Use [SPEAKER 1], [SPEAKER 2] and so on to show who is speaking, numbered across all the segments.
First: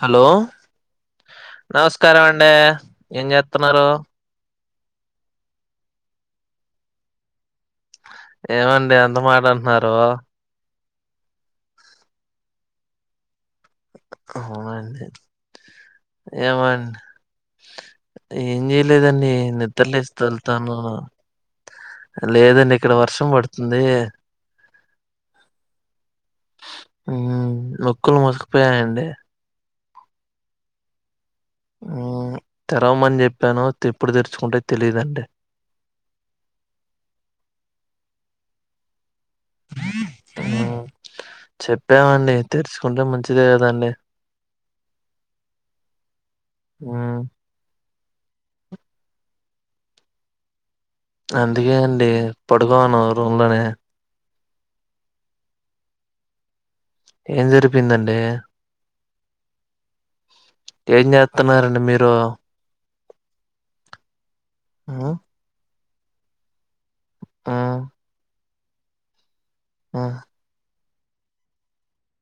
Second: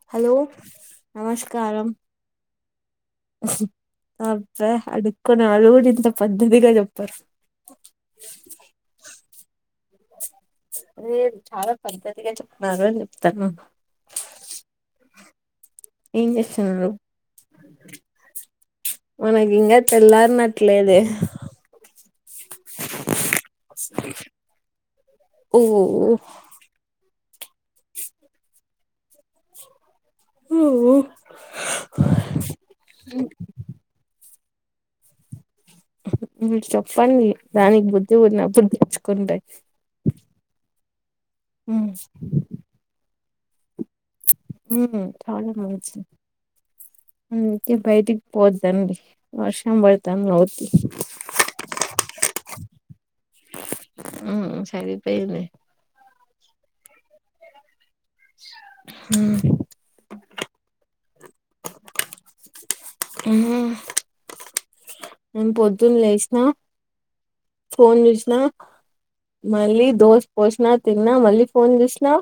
[SPEAKER 1] Hello నమస్కారం అండే
[SPEAKER 2] అబ్బా అడుక్కునే వాళ్ళు కూడ ఇంత పద్ధతిగా చెప్పరు
[SPEAKER 1] ఏమండి అంత మాట అంటన్నారు
[SPEAKER 2] లేదు చాలా పద్ధతిగా చెప్తున్నారు అని [unintelligible]
[SPEAKER 1] అవునండి
[SPEAKER 2] ఏం చేస్తున్నారు
[SPEAKER 1] ఏమండి ఏం చేయలేదండి
[SPEAKER 2] మనకి ఇంకా
[SPEAKER 1] నిద్రలేసి తొళ్తానాను
[SPEAKER 2] తెల్లారినట్లేదే
[SPEAKER 1] లేదండి ఇక్కడ వర్షం పడుతుంది
[SPEAKER 2] ఓ
[SPEAKER 1] మొక్కలు మోసుకుపోయాయండి
[SPEAKER 2] ఉ
[SPEAKER 1] తెరవమని చెప్పాను ఎప్పుడు తెరుచుకుంటయో తెలియదండి
[SPEAKER 2] మీరు చెప్పండి దానికి బుద్ధి పుట్టినప్పుడు తెరుచ్చుకుంటాయ్
[SPEAKER 1] చెప్పామండి తెరుచుకుంటే మంచిదే కదండి
[SPEAKER 2] [unintelligible]
[SPEAKER 1] మ్మ్
[SPEAKER 2] తీ బయిటికి పోవదండి వర్షం బడతంది కాబట్టి
[SPEAKER 1] అందుకే అండి పడుకోనున్నాను రూమ్ లోనే
[SPEAKER 2] హ్మ్ సరిపోయింది
[SPEAKER 1] ఏం సరిపోయిందండి
[SPEAKER 2] ఉ
[SPEAKER 1] ఏం చేత్తన్నారండి మీరు
[SPEAKER 2] ఉహు
[SPEAKER 1] మ్మ్
[SPEAKER 2] నేను పొద్దున్న లేసిన
[SPEAKER 1] మ్మ్
[SPEAKER 2] ఫోన్ చూసినా మళ్ళీ
[SPEAKER 1] మ్మ్
[SPEAKER 2] దోస పోసినా తిన్నా మళ్ళీ ఫోన్ చూసినా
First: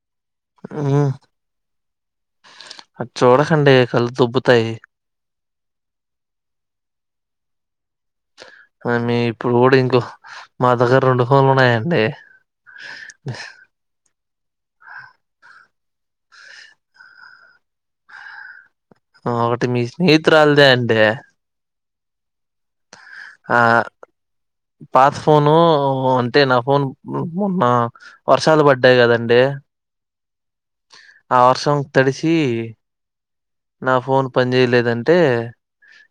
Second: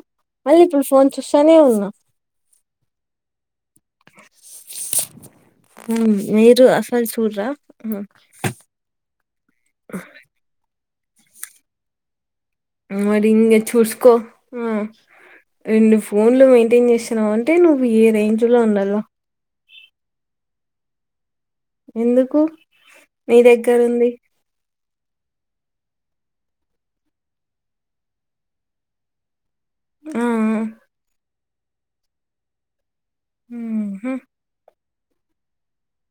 [SPEAKER 2] మళ్ళీ ఇప్పుడు
[SPEAKER 1] మ్మ్
[SPEAKER 2] ఫోన్ చూస్తానే ఉన్నా
[SPEAKER 1] అది చూడకండి కళ్ళు దొబ్బుతయ్
[SPEAKER 2] మీరు అస్సలు చూడరా
[SPEAKER 1] నేన్ ఇప్పుడు కూడా ఇంకో మా దగ్గర రెండు ఫోన్లు ఉన్నాయండి
[SPEAKER 2] మరి ఇంగే చూస్కో ఆ రెండు ఫోన్లు మెయింటెన్ చేస్తున్నవు అంటే నువ్వు ఏ రేంజ్ లో ఉండాలో
[SPEAKER 1] ఒకటి మీ స్నేహితురాల్దే అండి
[SPEAKER 2] ఎందుకు నీ దగ్గర
[SPEAKER 1] ఆ
[SPEAKER 2] ఉంది
[SPEAKER 1] పాత ఫోను అంటే నా ఫోన్ మొన్న వర్షాలు పడ్డాయి కదండి
[SPEAKER 2] ఆఆ
[SPEAKER 1] ఆ వర్షం తడిసి నా ఫోన్ పనిచెయలేదంటే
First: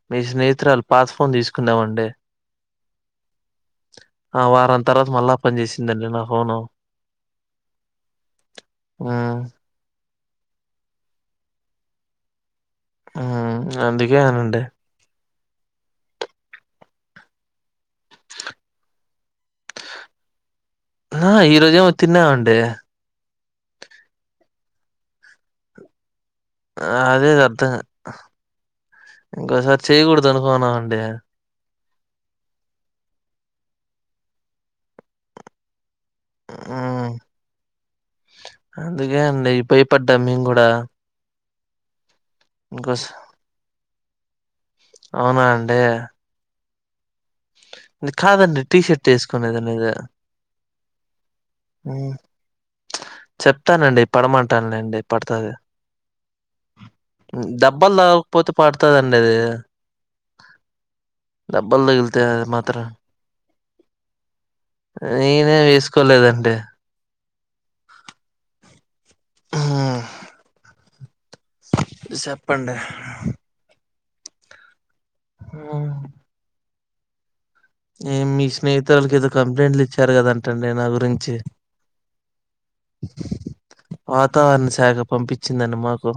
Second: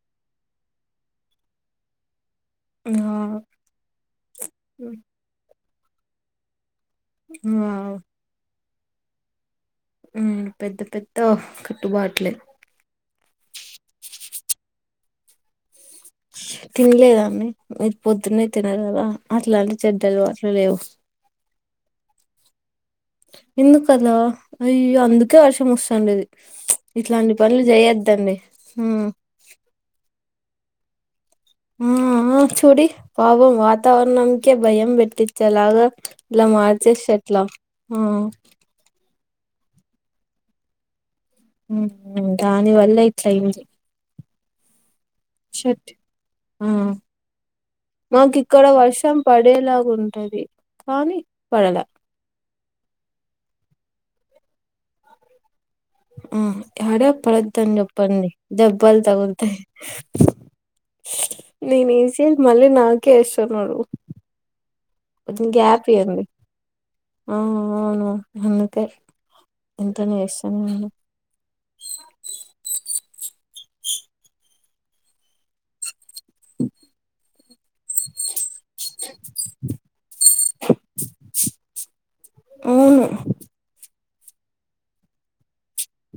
[SPEAKER 1] మీ స్నేహితురాలు పాత ఫోన్ తీసుకుందామండి ఆఁ వారం తర్వాత మళ్ళా ఆ పని చేసిందండి నా ఫోను
[SPEAKER 2] మ్మ్
[SPEAKER 1] మ్మ్ఁ
[SPEAKER 2] పెద్ద పెద్ద కట్టుబాట్లే
[SPEAKER 1] మ్మ్ అందుకే అనుండే
[SPEAKER 2] తినలేదా అండి? మీరు పొద్దున్నే తినరు కదా! అట్లాంటి చెడ్డ అలవాట్లు లేవు.
[SPEAKER 1] నాఁ ఈ రోజేమో తిన్నామండి
[SPEAKER 2] ఎందుకలా అయ్యో అందుకే వర్షం వస్తా వుండేది. ప్చ్
[SPEAKER 1] అదే
[SPEAKER 2] ఇట్లాంటి పనులు
[SPEAKER 1] అర్థం
[SPEAKER 2] చేయొద్దండి మ్మ్
[SPEAKER 1] ఇంకోసారి చేయ్యకూడదు అనుకున్నామండి.
[SPEAKER 2] మ్మ్ మూ చూడి పాపం వాతవరణంకే భయం పెట్టిచ్చేలాగా ఇలా మార్చేస్తే
[SPEAKER 1] మ్మ్
[SPEAKER 2] ఎట్ల మ్మ్
[SPEAKER 1] అందుకే అండి భయపడ్డం మేము గూడా!
[SPEAKER 2] మ్మ్ఁ దాని వల్ల ఇట్ల అయింది
[SPEAKER 1] అవునా అండి
[SPEAKER 2] మ్మ్ఁ
[SPEAKER 1] ఇది
[SPEAKER 2] మాకు
[SPEAKER 1] కాదండి
[SPEAKER 2] ఇక్కడ
[SPEAKER 1] టీ షర్ట్
[SPEAKER 2] వర్షం
[SPEAKER 1] వేసుకునేది
[SPEAKER 2] పడేలాగా
[SPEAKER 1] అనేది
[SPEAKER 2] ఉంటది. కానీ పడలా
[SPEAKER 1] మ్ ప్చ్ చెప్తానండి పడమంటాను లేండి పడుతది అదే
[SPEAKER 2] ఆ ఏడ పడొద్దని
[SPEAKER 1] దెబ్బలు
[SPEAKER 2] చెప్పండి
[SPEAKER 1] తాగకపోతే
[SPEAKER 2] దెబ్బలు
[SPEAKER 1] పడతదండి అది
[SPEAKER 2] తగులుతయి.
[SPEAKER 1] దెబ్బలు
[SPEAKER 2] నేను
[SPEAKER 1] తగిలితే
[SPEAKER 2] ఏసేది
[SPEAKER 1] అది
[SPEAKER 2] మళ్ళీ
[SPEAKER 1] మాత్రం
[SPEAKER 2] నాకే ఏస్తున్నాడు కొద్దిం
[SPEAKER 1] నేనే
[SPEAKER 2] గ్యాపియ్యండి.
[SPEAKER 1] వేసుకోలేదండి
[SPEAKER 2] ఆఁ అవును అందుకే ఎంటనే ఏస్తము మేము
[SPEAKER 1] సెప్పండి హ్మ్ఁ ఏం మీ స్నేహితురాలుకి ఏదో కంప్లైంట్లు ఇచ్చారు కదంటండి నా గురించి!
[SPEAKER 2] అవును
[SPEAKER 1] వాతావరణ శాఖ పంపించిందండి మాకు.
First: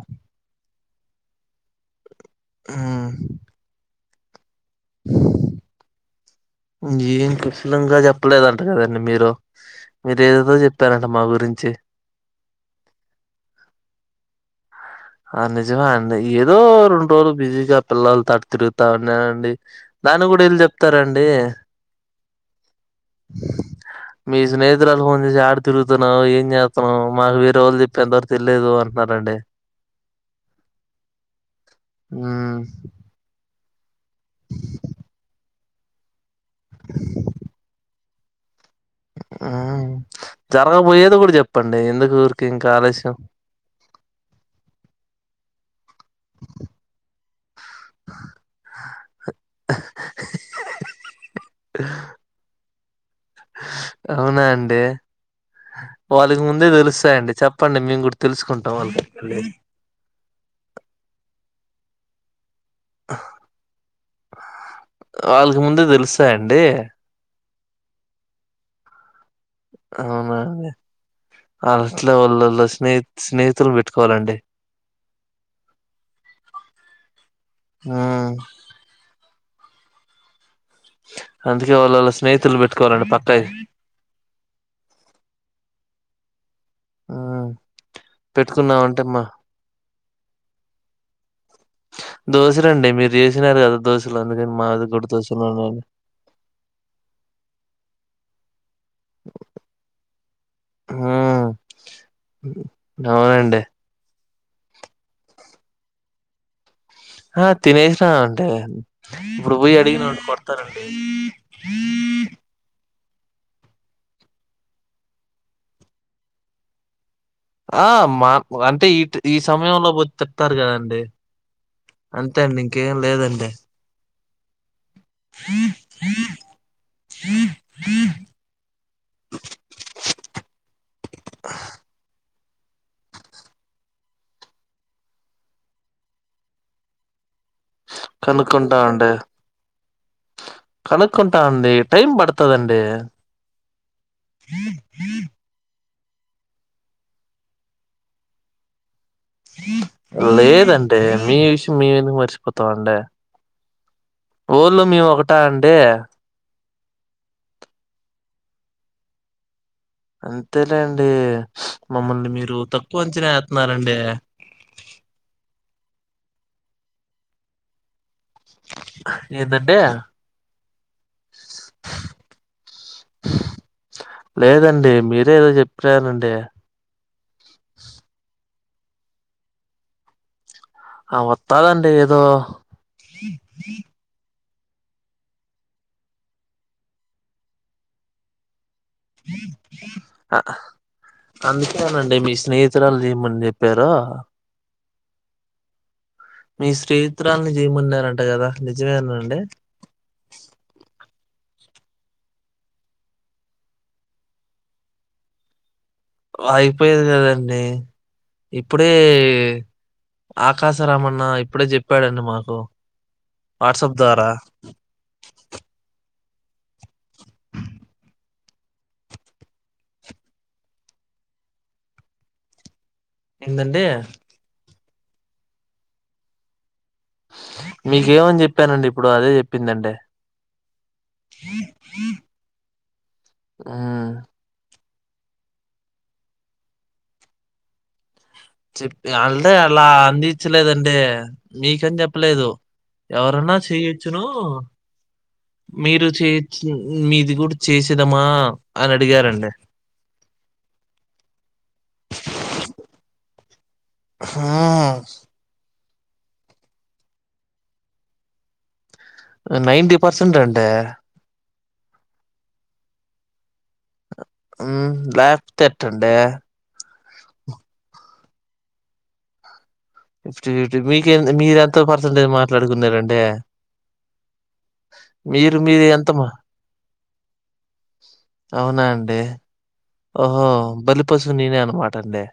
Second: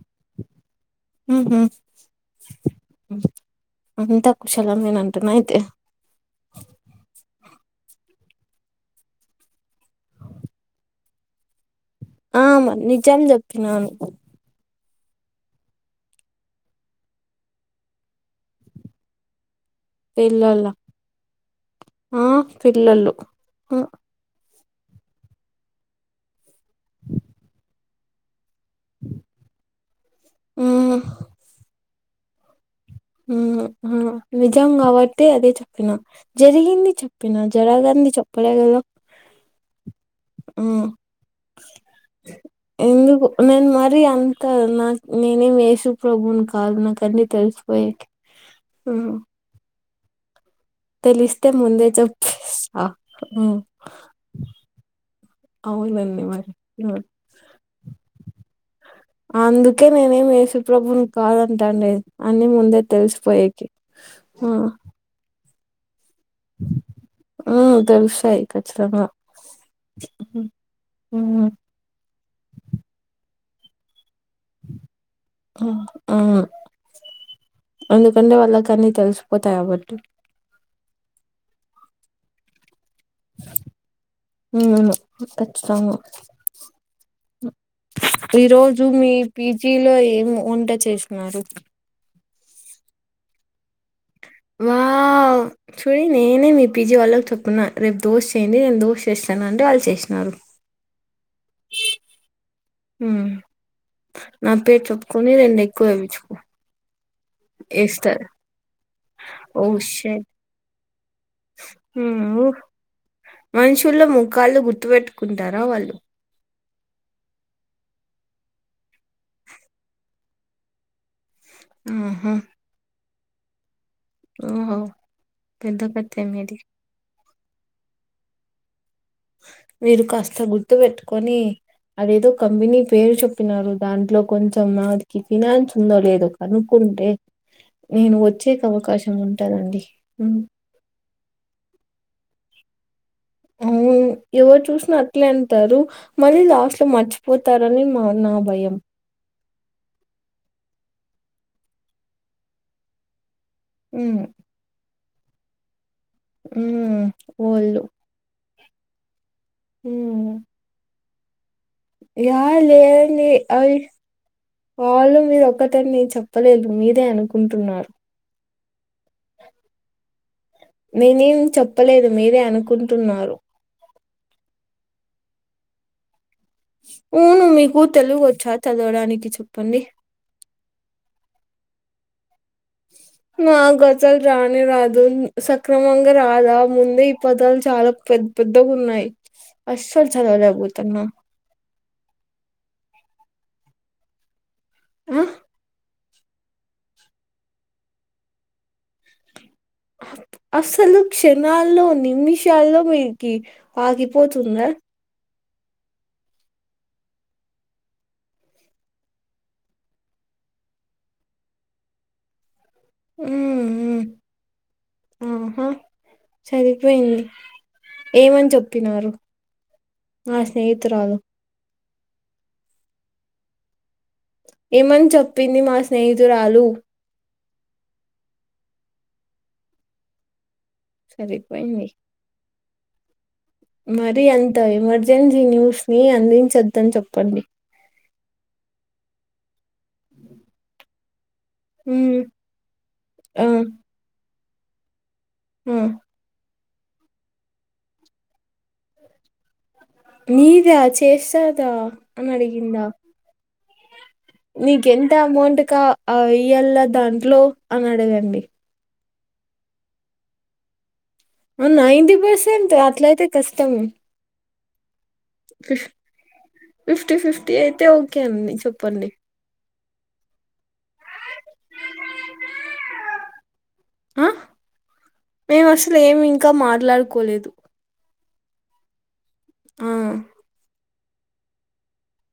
[SPEAKER 2] మ్మ్ఁ హుఁ
[SPEAKER 1] మ్మ్
[SPEAKER 2] అంతా కుషలమేనంటనా అయితే?
[SPEAKER 1] ఏం కుశలంగా జెప్పలేదంట కదండి మీరు! మీరు ఏదేదో చెప్పారంట మా గురించి.
[SPEAKER 2] ఆఁ మ నిజం చెప్తున్నాను
[SPEAKER 1] ఆఁ నిజమా అండి ఏదో రెండు రోజులు బిజీగా పిల్లలతో అట్ట తిరుగుతా ఉన్నానండి. దానికి కూడా ఎల్లి
[SPEAKER 2] పిల్లల
[SPEAKER 1] చెప్తారా అండి.
[SPEAKER 2] ఆ పిల్లలు ఉ
[SPEAKER 1] మీ స్నేహితురాలు ఫోన్ చేసి ఏడ తిరుగుతున్నావు, ఏం చేస్తున్నవు, మాకు వేరే వాళ్ళు చెప్పేంతవరకు తెల్లేదు అంటున్నారండి.
[SPEAKER 2] హ్మ్ఁ
[SPEAKER 1] మ్మ్ఁ
[SPEAKER 2] హ్మ్ఁ మ్మ్ఁ నిజం కాబట్టి అదే చె ప్పిన జరిగింది చెప్పిన, జరగంది చెప్పలేదుగా!
[SPEAKER 1] మ్మ్ఁ జరగబోయ్యేది కూడ చెప్పండి ఎందుకు ఊరికే ఇంకా ఆలస్యం.
[SPEAKER 2] ఎందుకు నేను మరీ అంత నా నేనేం యేసు ప్రభును కాదు నాకు అన్నీ తెలుసు పొయేక్ హ్మ్ఁ తెలిస్తే ముందే చెప్పేస్
[SPEAKER 1] అవునా అండి
[SPEAKER 2] అవునండి
[SPEAKER 1] వాళ్ళకి
[SPEAKER 2] మరి
[SPEAKER 1] ముందే
[SPEAKER 2] ఉమ్.
[SPEAKER 1] దెలుసాయండి చెప్పండి మేం గూడా తెల్సుకుంటాం అండి
[SPEAKER 2] కే మేమేం ఏసుప్రభువుని కాదంటాండి అన్నీ ముందే తెల్సిపోయేకి ఆ
[SPEAKER 1] వాళ్ళకి ముందే తెల్సయండి
[SPEAKER 2] ఉ తెలుసాయి కచ్చితం గా
[SPEAKER 1] అవునాండి
[SPEAKER 2] అవును
[SPEAKER 1] ఆ ఇట్లో వల్లోల స్నేహి స్నేహితులు పెట్టుకోలండి
[SPEAKER 2] ఆ
[SPEAKER 1] మ్మ్
[SPEAKER 2] అందుకనే వాళ్ళకి అన్ని తెల్సిపోతాయి కాబట్టి
[SPEAKER 1] అందుకే వాళ్ళళ స్నేహితులు పెట్టుకోలండి పక్క
[SPEAKER 2] ఉ కచ్చితంగా
[SPEAKER 1] మ్మ్
[SPEAKER 2] ఈ రోజు
[SPEAKER 1] పెట్టుకున్నామంటే
[SPEAKER 2] మీ
[SPEAKER 1] మా
[SPEAKER 2] పీజీలో ఏమి వంట చేసినారు
[SPEAKER 1] దోశలండి మీరు జేసినారు గదా దోశలు అందుకని మాది గుడ
[SPEAKER 2] వావ్
[SPEAKER 1] దోశలు ఉన్నాయ
[SPEAKER 2] చూడి నేనే మీ పీజీ వాళ్ళకి చెప్పున్నా రేపు దోష్ చేయండి నేను దోష్ శేషను అంటే అల్ చేష్నారు
[SPEAKER 1] ఆ
[SPEAKER 2] హ్మ్
[SPEAKER 1] అవునండి
[SPEAKER 2] నా పేరు చెప్పుకొని రెండు ఎక్కువ వేపిచ్చుకో
[SPEAKER 1] హ తినేసినా అంటే ఇప్పుడు
[SPEAKER 2] ఓ
[SPEAKER 1] బో యి అడిగిననుకో
[SPEAKER 2] షట్
[SPEAKER 1] కొడ్తారండి
[SPEAKER 2] హ్మ్ మనుషుల్లో ముఖాళ్లు గుర్తు బెట్టుకుంటారా వాళ్ళు
[SPEAKER 1] ఆ మా అంటే ఈ ఈ సమయంలో బోత్ తిడ్తారు కదండి
[SPEAKER 2] ఆహా!
[SPEAKER 1] అంతే అండి ఇంకేంలేదండి
[SPEAKER 2] ఓహో! పెద్ద కథే మీది. మీరు కాస్త గుర్తు వేట్టుకొనీ అదేదో కంపెనీ పేరు చెప్పినారు దాంట్లో కొంచం మాదికి ఫినాన్స్ ఉందో లేదో కనుక్కుంటే నేను వచ్చేక
[SPEAKER 1] కనుక్కుంటామండి
[SPEAKER 2] అవకాశం ఉంటానండి
[SPEAKER 1] కనుక్కుంటా అండి టైం బాడ్తదండీ
[SPEAKER 2] అవు ఎవర్ చూస్నారు ఎట్లా అంటారు మళ్ళీ లాస్ట్ లో మర్చిపోతారని మా నా భయం
[SPEAKER 1] లేదంటే మీ విషయం మేమేందుకు మర్చిపోతామంటే
[SPEAKER 2] ఉ
[SPEAKER 1] ఓళ్ళు మేము ఒకటా అండి
[SPEAKER 2] ఉ ఓళ్ళు హ్మ్.
[SPEAKER 1] అంతేలేండీ మమ్మల్ని మీరు
[SPEAKER 2] యాహ్!
[SPEAKER 1] తక్వా
[SPEAKER 2] లేదండి.
[SPEAKER 1] అంచన
[SPEAKER 2] అయ్
[SPEAKER 1] ఏత్తున్నారండి
[SPEAKER 2] వాళ్ళు మీరు ఒక్కటన్ నేన్ చెప్పలేదు మీరే అనుకుంటున్నారు
[SPEAKER 1] ఏందండి
[SPEAKER 2] నేనేం చెప్పలేదు మీరే అనుకుంటున్నారు
[SPEAKER 1] లేదండి మీరే ఏదో చెప్నరండి
[SPEAKER 2] ఉ మీకు తెలుగు ఓచ్చా చదవడానికి చెప్పండి
[SPEAKER 1] ఆ వత్తాదండి ఏదో
[SPEAKER 2] నాక్ అసల్ రానే రాదు సక్రమంగా రాదా అ ముందే ఈ పదాలు చాలా పె పెద్దగున్నాయి అస్స ల్
[SPEAKER 1] అ
[SPEAKER 2] చదవలేపోతున్న
[SPEAKER 1] అందుకేనండి మీ స్నేహితురాలు దిమని జేప్పారు
[SPEAKER 2] ఉ
[SPEAKER 1] మీ స్నేహితురాల్ని దీయామన్నారట గదా నిజమేనండి
[SPEAKER 2] అస్సా లు క్షణాల్లో నిమిషాల్లో మీకి ఆగిపోతుందా
[SPEAKER 1] అయిపోయేది కదండి ఇప్పుడే ఆకాశరామన్న ఇప్పుడే చెప్పాడండి మాకు వాట్సాప్ ద్వారా
[SPEAKER 2] ఊహూ సరిపోయింది ఏమని చెప్పినారు నా స్నేహితురాలు
[SPEAKER 1] ఏందండి
[SPEAKER 2] ఏమని చెప్పింది మా స్నేహితురాలు
[SPEAKER 1] మీకేమని చెప్పానండి ఇప్పుడు అదే చెప్పిందండి
[SPEAKER 2] సరిపోయింది
[SPEAKER 1] హ్మ్
[SPEAKER 2] మరి అంత ఎమర్జెన్సీ న్యూస్ ని అందించొద్దని చెప్పండి
[SPEAKER 1] చెప్పి అంటే అలా అందించలేదండి మీకని
[SPEAKER 2] హ్మ్.
[SPEAKER 1] చెప్పలేదు
[SPEAKER 2] ఆ!
[SPEAKER 1] ఎవరన్నా చేయొచ్చును
[SPEAKER 2] ఆ!
[SPEAKER 1] మీరు చేయొచ్చు మీది కూడా చేసేదమా అని అడిగారండి
[SPEAKER 2] నీదా చేస్తదా అని అడిగిందా నీకు ఎంత అమౌంట్ క వెయ్యలా దాంట్లో అని అడగండి
[SPEAKER 1] నైంటీ పర్సెంట్ అంటే
[SPEAKER 2] నైంటీ పర్సెంటా అట్లయితే కష్టం
[SPEAKER 1] లేపోతే ఎట్టండే
[SPEAKER 2] ఫిఫ్టీ ఫిఫ్టీ అయితే ఓకే అండి చెప్పండి
[SPEAKER 1] ఫిఫ్టీ ఫిఫ్టీ మీకె మీరెంత పర్సెంటేజ్ మాట్లాడుకున్నారండి మీరు
[SPEAKER 2] మేము
[SPEAKER 1] మీరు
[SPEAKER 2] అసలు
[SPEAKER 1] ఎంత
[SPEAKER 2] ఏమి
[SPEAKER 1] మా
[SPEAKER 2] ఇంకా మాట్లాడుకోలేదు
[SPEAKER 1] అవునా అండి
[SPEAKER 2] ఆ!
[SPEAKER 1] ఓహో బలిపశువు నేనే అనమాట అండి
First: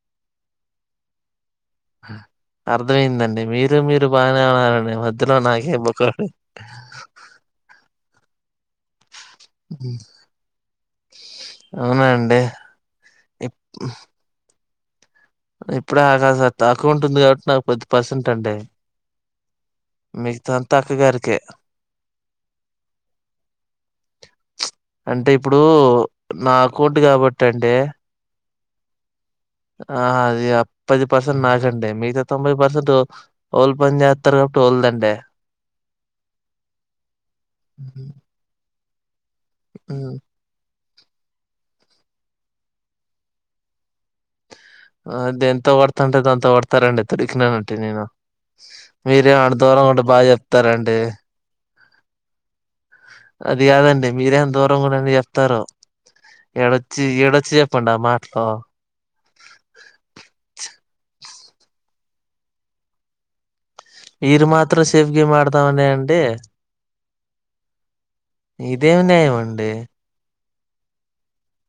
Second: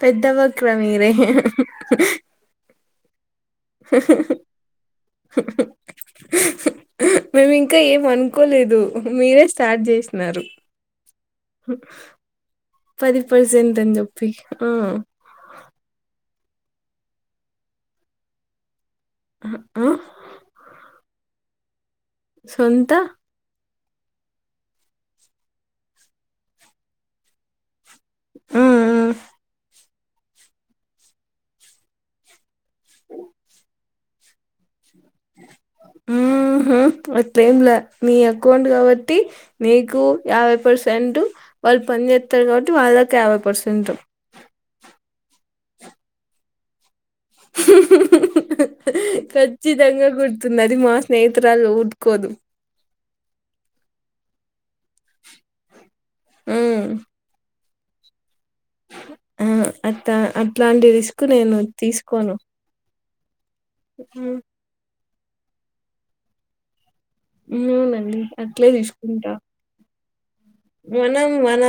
[SPEAKER 2] పెద్దబక్ర మీరే
[SPEAKER 1] అర్థమయిందండి మీరు మీరు బాగానే ఉన్నారండి మధ్యలో నాకే బొక్క
[SPEAKER 2] మేము ఇంకా ఏం అనుకోలేదు మీరే స్టార్ట్ చేసినారు
[SPEAKER 1] అవునా అండి
[SPEAKER 2] పది పర్సెంటు అని చెప్పి ఆ
[SPEAKER 1] ఇప్పుడేస అకౌంట్ ఉంది కాబట్టి నాకు పది పర్సెంట్ అండి
[SPEAKER 2] ఆ
[SPEAKER 1] మిగతా అంతా అక్కగారికే
[SPEAKER 2] సొంత
[SPEAKER 1] అంటే ఇప్పుడు నా అకౌంట్ కాబట్టి అంటే
[SPEAKER 2] హ్మ్ మ్మ్
[SPEAKER 1] ఆ అది ప్పది పర్సెంట్ నాకండి మిగతా తొంభై పర్సెంట్ ఓలు పనిచేస్తారు కాబట్టి టోల్దండే
[SPEAKER 2] ఊహు అట్లేమ్ లే నీ అక్కౌంట్ కాబట్టి నీకు
[SPEAKER 1] ఉమ్.
[SPEAKER 2] యాభై పర్సెంట్ వాళ్ళు పనిచేత్తరు కాబట్టి వాళ్ళకు యాభై పర్సెంట్
[SPEAKER 1] అది ఎంత పడుతంటే అంత పడతారండి దొరికినానంటే నేను మీరే ఆడ దూరం ఉంటే బాగా చెప్తారండి
[SPEAKER 2] [unintelligible] ఊదుకోదు
[SPEAKER 1] అది కాదండి మీరేందో దూరంగని చెప్తారు
[SPEAKER 2] ఉమ్
[SPEAKER 1] ఏడొచ్చి ఈడొచ్చి చెప్పండి ఆ మాటలు
[SPEAKER 2] ఆ అట్ అట్లాంటి రిస్క్ నేను తీసుకోను ఉమ్,
[SPEAKER 1] మీరు మాత్రం సేఫ్ గేమ్ ఆడతామనే అండి
[SPEAKER 2] అ అవునండి అట్లే
[SPEAKER 1] ఇదేమి
[SPEAKER 2] తీసుకుంటా
[SPEAKER 1] న్యాయం అండి
[SPEAKER 2] మనం మన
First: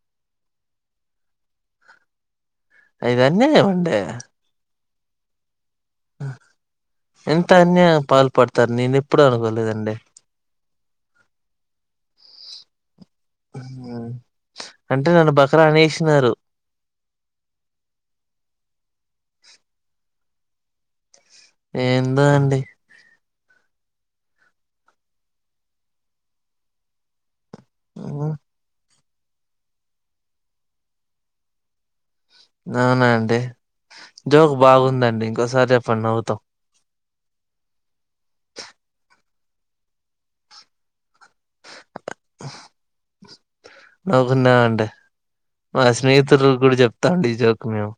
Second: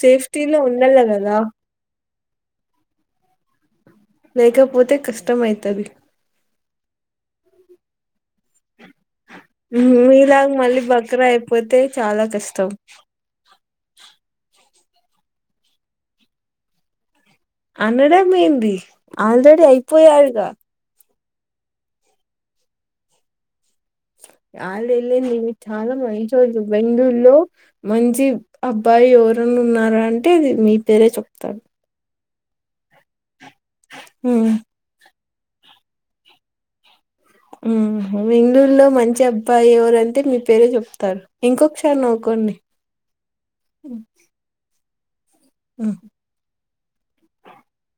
[SPEAKER 2] సేఫ్టీ లో ఉండాల కదా
[SPEAKER 1] అయిదన్నే ఉండే
[SPEAKER 2] లేకపోతే కష్టం అయితది
[SPEAKER 1] ఎంత అన్యయం పాల్ పడుతారు నేను ఎప్పుడు అనుకోలేదండి
[SPEAKER 2] మీలాగ మళ్ళీ బక్ర అయిపోతే చాలా కష్టం
[SPEAKER 1] మ్ హు అంటే నన్ను బక్రా అనేసినరు
[SPEAKER 2] అనడం ఏంది ఆల్రెడీ అయిపోయాడుగా
[SPEAKER 1] ఏందో అండి
[SPEAKER 2] వాళ్ళు వెళ్ళిందివి చాలా మంచి రోజు బెంగూరులో మంచి అబ్ బ్బాయి ఎవరన్నా ఉన్నారా అంటే ది మీ పేరే చెప్తరు
[SPEAKER 1] అవునా అండి
[SPEAKER 2] ఉమ్,
[SPEAKER 1] జోక్ బాగుందండి ఇంకోసారి చెప్పండి నవ్వుతాం
[SPEAKER 2] మ్ బెంగళూరులో మంచి అబ్బాయి ఎవరంటే మీ పేరే చెప్తరు ఇంకొకసారి నవ్వుకోండి ఉమ్,
[SPEAKER 1] నవుకున్నా అండి మా స్నేహితుల కూడా చెప్తాండి ఈ జోక్ మేము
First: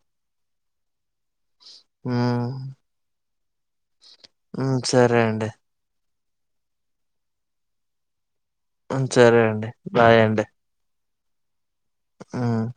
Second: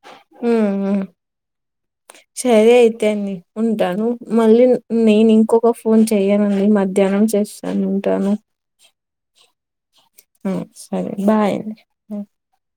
[SPEAKER 2] మ్ మ్ సరే అయితేండి ఉంటాను మళ్ళీ
[SPEAKER 1] సరే
[SPEAKER 2] నేను
[SPEAKER 1] అండి
[SPEAKER 2] ఇంకొక ఫోన్ చెయనండి మధ్యాహ్నం చేస్తాను ఉంటాను
[SPEAKER 1] హ సరే అండి బాయ్ అండి
[SPEAKER 2] ఆ, సరే బాయ్ అండి
[SPEAKER 1] మ్